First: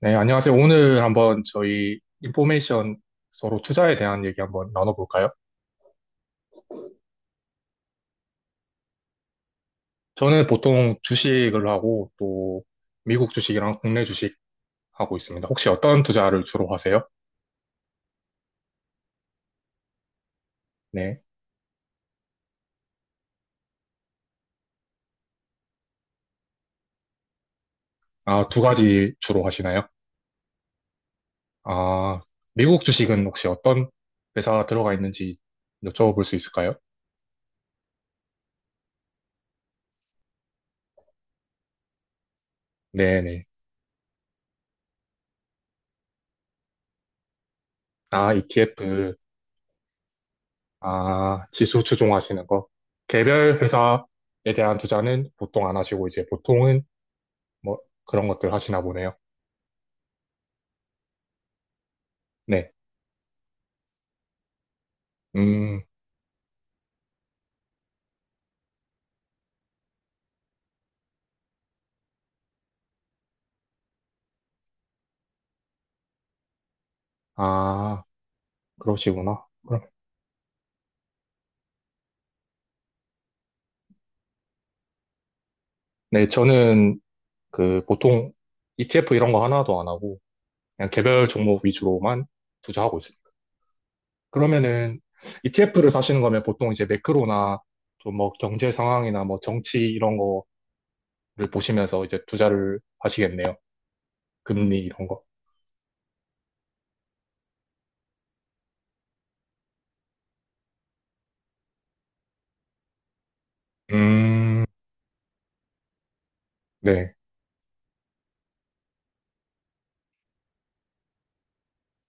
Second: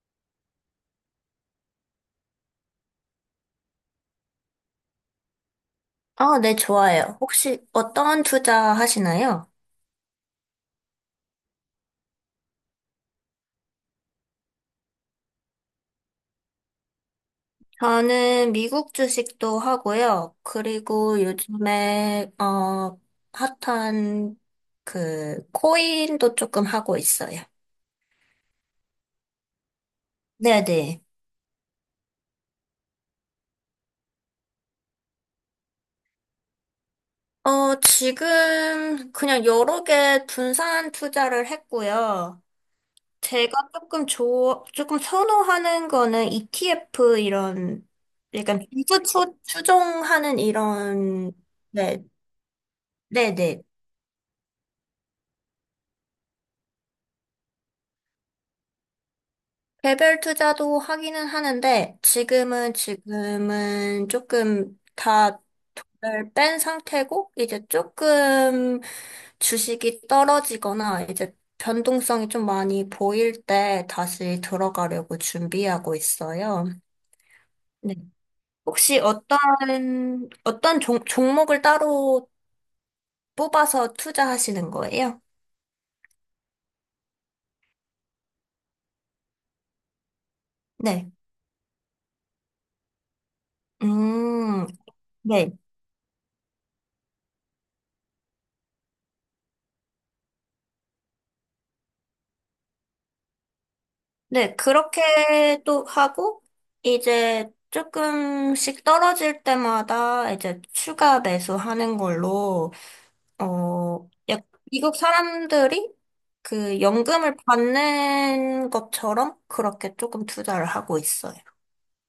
네, 안녕하세요. 오늘 한번 저희 인포메이션 서로 투자에 대한 얘기 한번 나눠볼까요? 아, 네, 좋아요. 혹시 어떤 투자 하시나요? 저는 보통 주식을 하고 또 미국 주식이랑 국내 주식 하고 있습니다. 혹시 어떤 투자를 주로 하세요? 저는 미국 주식도 하고요. 네. 그리고 요즘에, 핫한 그, 코인도 조금 하고 있어요. 아, 두 가지 주로 하시나요? 네네. 아, 미국 주식은 혹시 어떤 회사 들어가 있는지 여쭤볼 수 있을까요? 지금 그냥 여러 개 분산 투자를 했고요. 네네. 제가 조금 선호하는 거는 ETF 이런, 아, 약간 ETF, 추종하는 이런, 아, 지수 네, 추종하시는 거. 개별 네네. 회사에 대한 투자는 보통 안 하시고 이제 보통은 뭐 그런 것들 하시나 보네요. 개별 투자도 하기는 하는데 네. 지금은 조금 다를 음, 뺀 상태고 이제 조금 주식이 떨어지거나 이제 변동성이 좀 많이 보일 때 다시 들어가려고 준비하고 있어요. 네. 아, 혹시 어떤 그러시구나. 그럼, 어떤 종목을 따로 뽑아서 투자하시는 거예요? 네, 저는 그 보통 ETF 이런 거 하나도 안 하고 그냥 네. 개별 종목 위주로만 투자하고 있습니다. 음, 그러면은 네. ETF를 사시는 거면 보통 이제 매크로나 좀 뭐 경제 상황이나 뭐 정치 이런 거를 보시면서 이제 투자를 하시겠네요. 네, 금리 이런 거. 그렇게 또 하고, 이제 조금씩 떨어질 때마다 이제 추가 매수하는 걸로, 어, 약- 음, 미국 사람들이 그 네. 연금을 받는 것처럼 그렇게 조금 투자를 하고 있어요.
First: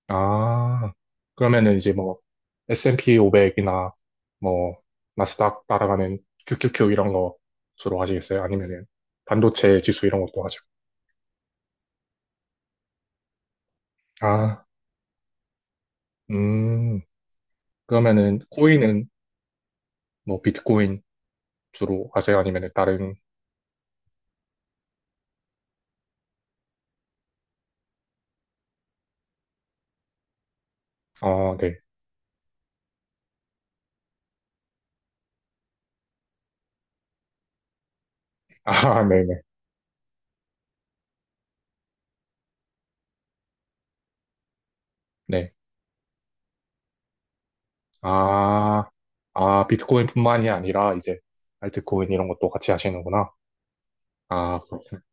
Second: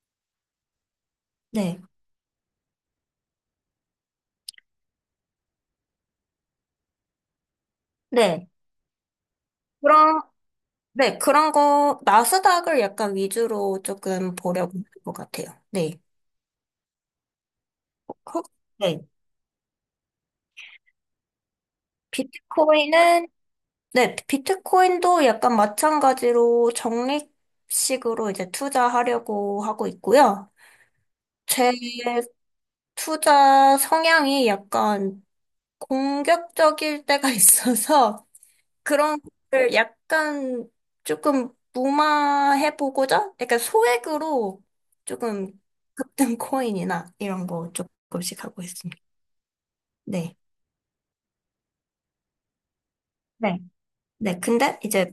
아, 그러면은 네. 이제 뭐, S&P 500이나 뭐, 나스닥 따라가는 QQQ 이런 거 주로 하시겠어요? 네. 아니면은 반도체 지수 이런 그런, 것도 하죠? 네, 그런 거, 나스닥을 약간 위주로 조금 아, 보려고 하는 것 같아요. 네. 음, 그러면은 혹- 네. 코인은 뭐, 비트코인 주로 하세요? 아니면은 다른, 비트코인은 네, 비트코인도 약간 마찬가지로 적립식으로 이제 투자하려고 하고 있고요. 어, 제 네. 투자 성향이 약간 공격적일 때가 있어서 아, 그런 네네. 걸 약간 조금 무마해보고자? 약간 소액으로 조금 네. 급등 코인이나 이런 거 조금씩 하고 아, 있습니다. 아, 네. 비트코인뿐만이 아니라 이제 알트코인 이런 것도 같이 하시는구나. 네. 네, 아, 근데 그렇군. 이제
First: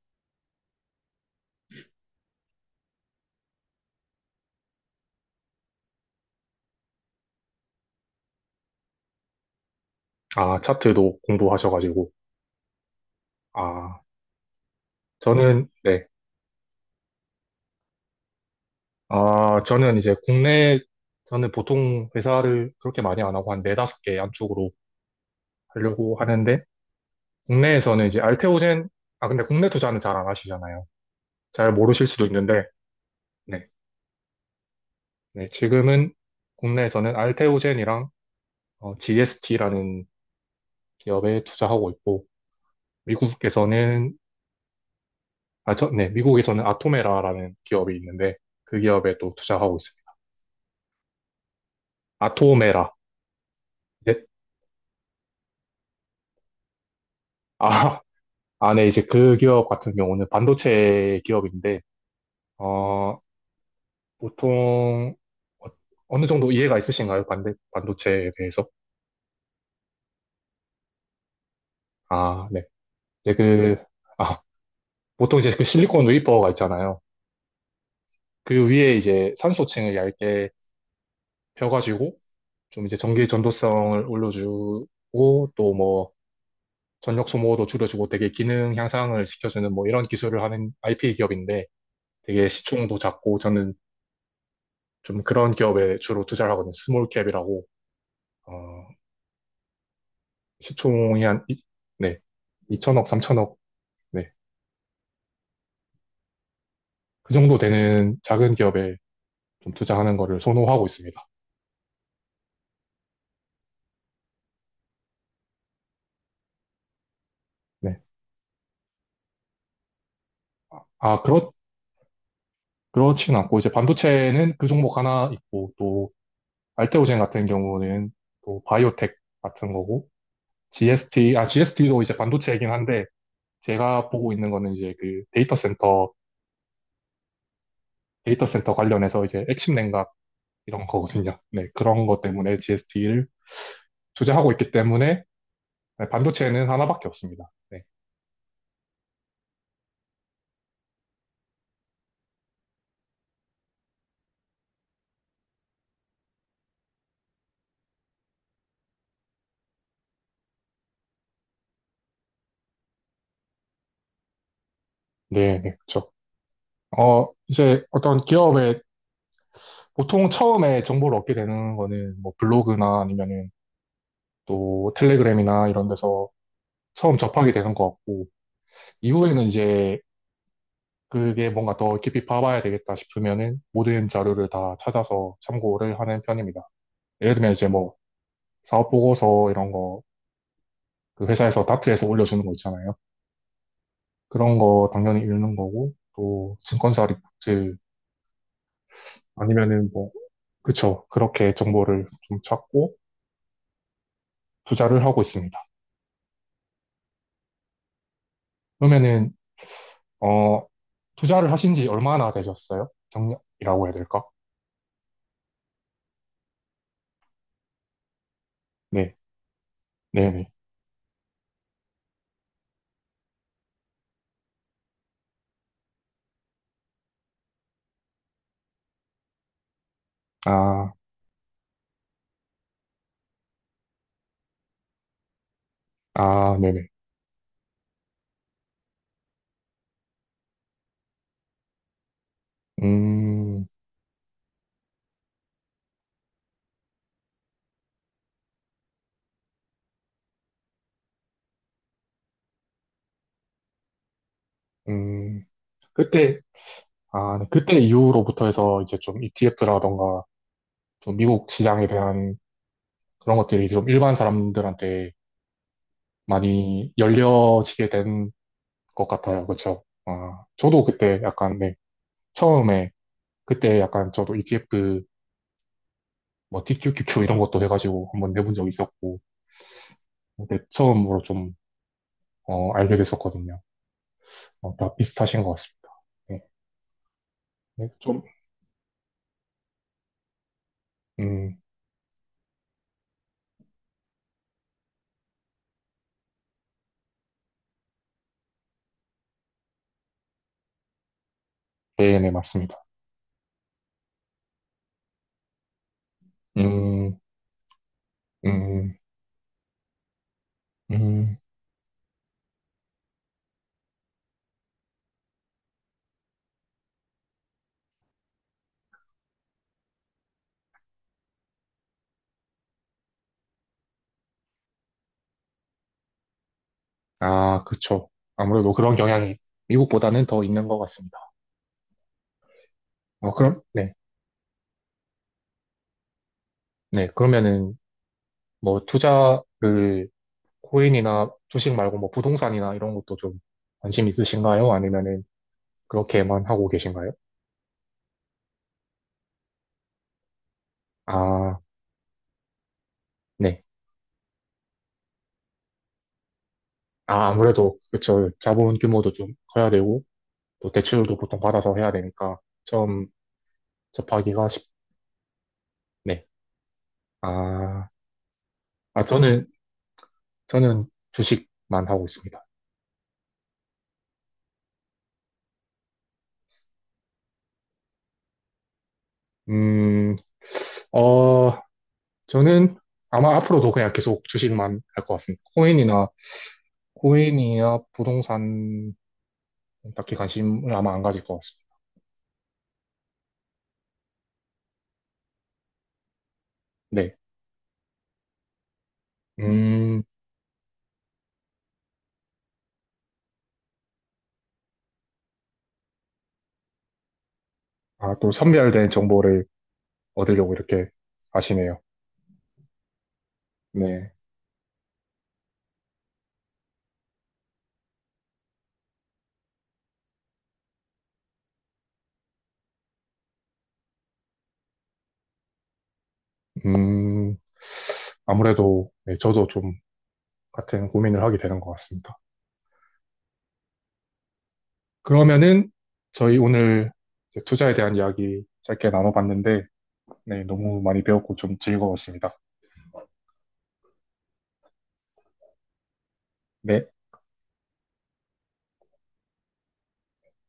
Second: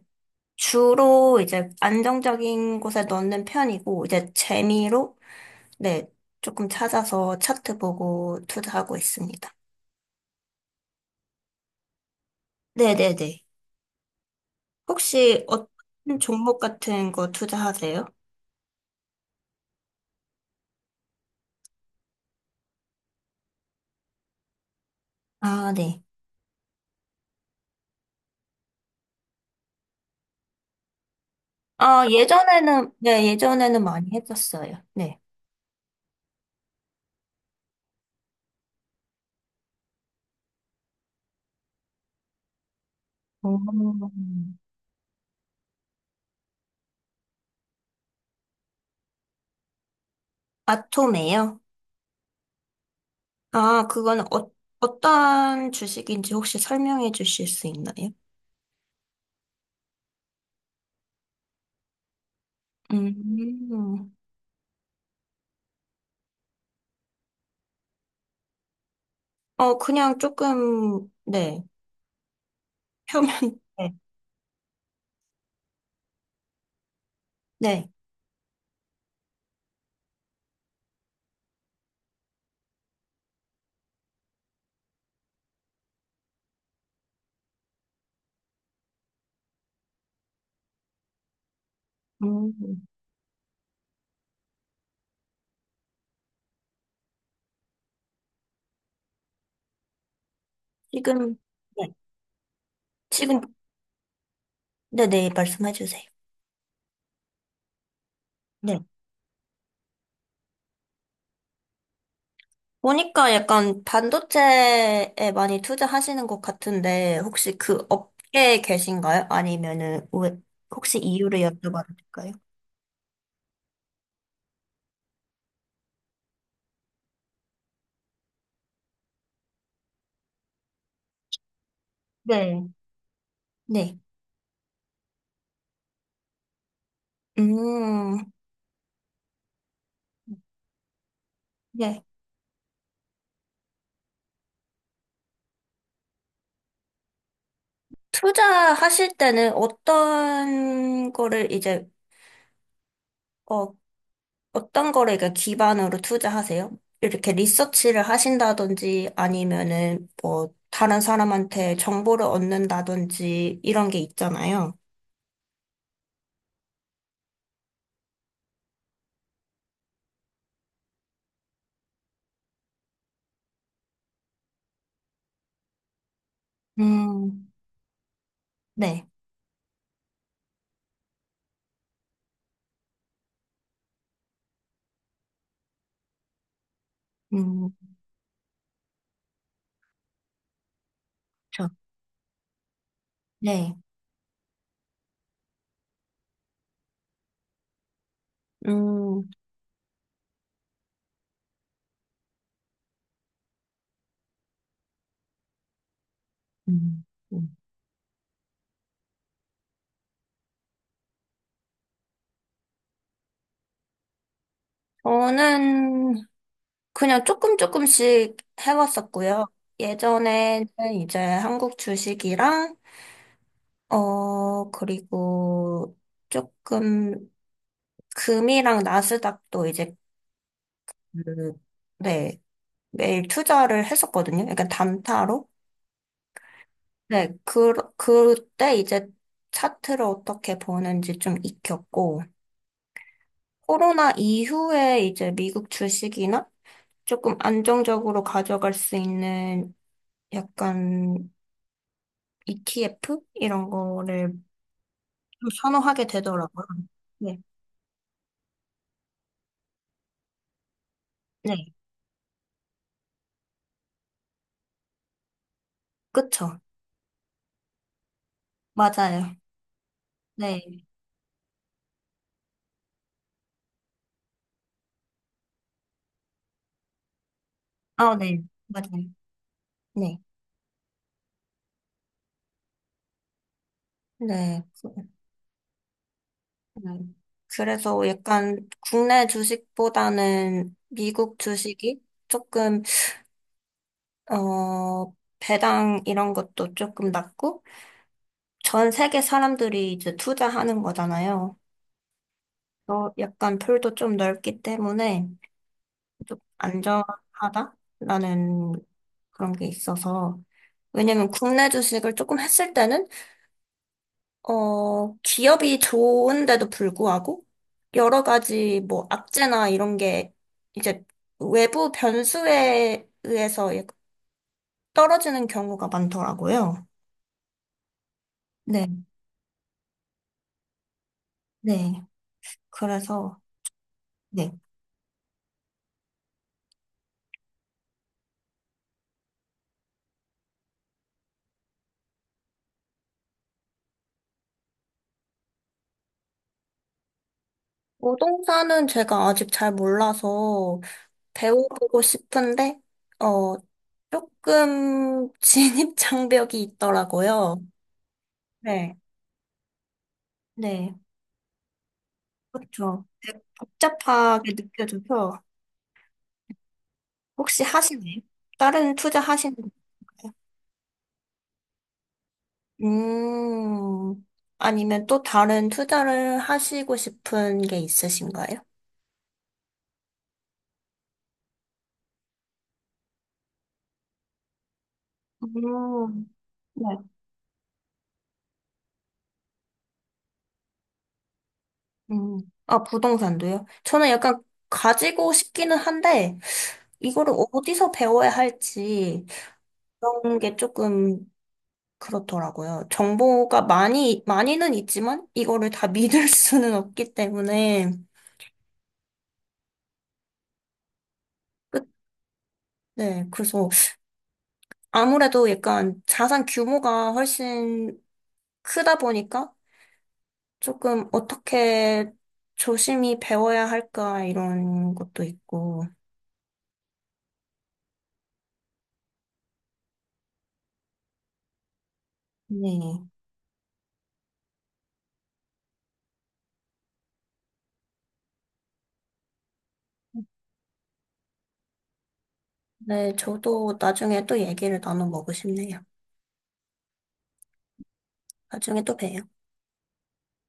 주로 이제 안정적인 곳에 넣는 편이고, 이제 재미로, 네, 조금 찾아서 차트 보고 투자하고 있습니다. 아, 차트도 공부하셔가지고. 네네네. 아, 혹시 저는, 어떤 네. 종목 같은 거 투자하세요? 아, 저는 이제 국내, 저는 보통 회사를 그렇게 많이 안 하고 한 네다섯 개 안쪽으로 아, 네. 하려고 하는데, 국내에서는 이제 알테오젠, 아, 근데 국내 투자는 잘 안 하시잖아요. 잘 모르실 아, 수도 있는데, 예전에는, 네, 네. 예전에는 많이 했었어요. 네. 네, 지금은 국내에서는 알테오젠이랑 GST라는 기업에 투자하고 있고, 미국에서는, 음. 아, 저, 네, 미국에서는 아토메라라는 기업이 있는데, 그 기업에 또 투자하고 있습니다. 아톰이에요? 아토메라. 아, 그건 네. 어떤 주식인지 혹시 설명해 주실 수 아, 있나요? 아, 네, 이제 그 기업 같은 경우는 반도체 기업인데, 어, 음. 보통 어- 어느 정도 이해가 있으신가요? 반도체에 대해서? 그냥 조금, 네. 아, 네. 표면, 네, 그, 네. 아, 보통 이제 그 실리콘 웨이퍼가 있잖아요. 네. 그 위에 이제 산소층을 얇게 펴가지고 좀 이제 전기 전도성을 올려주고 또 뭐 전력 소모도 줄여주고 되게 기능 향상을 시켜주는 뭐 이런 기술을 하는 IP 기업인데 되게 음, 시총도 작고 저는 좀 그런 기업에 주로 투자를 하거든요. 스몰 캡이라고. 어, 시총이 지금, 네. 네. 2천억, 지금, 3천억 네. 네네, 말씀해 주세요. 그 정도 되는 작은 네. 기업에 좀 투자하는 거를 선호하고 있습니다. 보니까 약간 반도체에 많이 투자하시는 것 같은데, 혹시 그 네. 업계에 계신가요? 아니면은, 혹시 아, 이유를 여쭤봐도 될까요? 그렇진 않고, 이제 반도체는 그 종목 하나 있고, 또, 알테오젠 같은 경우는 또 바이오텍 같은 거고, GST, 아, GST도 이제 네. 반도체이긴 한데, 네. 제가 보고 있는 거는 이제 그 데이터 센터, 음, 데이터 센터 관련해서 이제 핵심 냉각 이런 거거든요. 네. 네. 그런 것 때문에 GST를 투자하고 있기 때문에, 네, 반도체는 하나밖에 없습니다. 네. 투자하실 때는 어떤 거를 이제, 어, 어떤 거를 이렇게 기반으로 투자하세요? 이렇게 리서치를 하신다든지 아니면은 뭐 다른 사람한테 정보를 얻는다든지 이런 게 있잖아요. 네, 네, 그렇죠. 어, 이제 어떤 기업의 보통 처음에 정보를 얻게 되는 거는 뭐 블로그나 아니면은 또 텔레그램이나 이런 데서 처음 음, 접하게 되는 것 같고, 네. 이후에는 이제 그게 뭔가 더 깊이 파봐야 되겠다 싶으면은 모든 자료를 다 찾아서 참고를 하는 편입니다. 예를 들면 이제 음, 뭐 사업 보고서 이런 거, 그 회사에서 그렇죠. 다트에서 올려주는 거 있잖아요. 네. 그런 거 당연히 읽는 거고, 또 증권사 리포트 음, 아니면은 뭐, 그쵸. 그렇게 정보를 좀 찾고 투자를 하고 있습니다. 음, 음. 그러면은 어, 투자를 하신 지 얼마나 되셨어요? 경력이라고 해야 될까? 저는 그냥 조금 조금씩 네, 해왔었고요. 네네. 예전에는 이제 한국 주식이랑, 그리고 조금 금이랑 나스닥도 이제 아, 음, 네, 매일 투자를 했었거든요. 약간 단타로. 아, 네네. 네, 그때 이제 차트를 어떻게 보는지 좀 익혔고, 음, 코로나 이후에 이제 미국 주식이나 조금 안정적으로 가져갈 수 있는 약간 ETF? 이런 거를 음, 좀 선호하게 그때, 되더라고요. 아, 네, 네. 그때 이후로부터 해서 이제 좀 ETF라던가 좀 미국 네, 시장에 대한 그런 것들이 좀 일반 사람들한테 그쵸. 많이 열려지게 된 것 맞아요. 같아요. 그렇죠? 아, 저도 네. 그때 약간, 네, 처음에 그때 약간 저도 ETF 뭐 TQQQ 이런 것도 해가지고 아, 한번 네, 내본 적 맞아요. 있었고, 네, 그때 처음으로 좀, 어, 알게 됐었거든요. 네. 어, 다 비슷하신 것 같습니다. 네, 음. 네, 그래서 좀, 약간 국내 주식보다는 미국 음, 주식이 조금, 어, 배당 이런 것도 조금 낮고, 전 세계 사람들이 이제 투자하는 거잖아요. 네, 네, 맞습니다. 약간 풀도 좀 넓기 때문에 좀 음, 안전하다라는 음, 그런 게 있어서, 왜냐면 음, 국내 주식을 조금 했을 때는 기업이 좋은데도 불구하고 여러 가지 뭐 악재나 이런 게 이제 외부 변수에 의해서 떨어지는 경우가 많더라고요. 아, 그쵸. 아무래도 그런 네, 경향이 미국보다는 더 있는 것 같습니다. 네. 어, 그래서 그럼, 네, 네. 네, 그러면은, 뭐, 투자를, 코인이나 주식 말고 뭐, 부동산이나 이런 것도 좀 관심 있으신가요? 아니면은, 그렇게만 하고 계신가요? 부동산은 제가 아직 잘 몰라서 아, 배워보고 싶은데 어, 네. 조금 진입 장벽이 아, 있더라고요. 아무래도, 그쵸. 자본 네, 규모도 좀 커야 되고, 또 네. 대출도 보통 받아서 해야 되니까, 그렇죠. 처음 되게 접하기가 복잡하게 쉽, 느껴져서 네. 혹시 아, 하시나요? 다른 아, 투자 저는, 하시는 건가요? 저는 주식만 하고 있습니다. 음, 아니면 또 다른 투자를 하시고 싶은 게 있으신가요? 음, 어, 저는 아마 앞으로도 그냥 계속 주식만 할 것 같습니다. 코인이나, 음, 네. 코인이나 부동산 딱히 관심을 아마 안 가질 것 같습니다. 음, 아, 부동산도요? 저는 약간 가지고 싶기는 한데, 네. 이거를 어디서 배워야 할지, 음, 그런 게 조금 그렇더라고요. 정보가 많이, 많이는 있지만, 이거를 다 믿을 수는 없기 때문에, 아, 또 선별된 정보를 얻으려고 이렇게 하시네요. 끝- 네, 그래서 네. 아무래도 약간 자산 규모가 훨씬 크다 보니까 조금 어떻게 조심히 배워야 할까 이런 것도 있고. 음, 아무래도, 네, 저도 좀 같은 고민을 하게 되는 것 같습니다. 네. 그러면은 저희 오늘 이제 투자에 대한 이야기 짧게 나눠봤는데, 네, 너무 많이 배웠고 좀 즐거웠습니다. 네, 저도 나중에 또 얘기를 나눠 먹고 싶네요. 네. 나중에 또 봬요.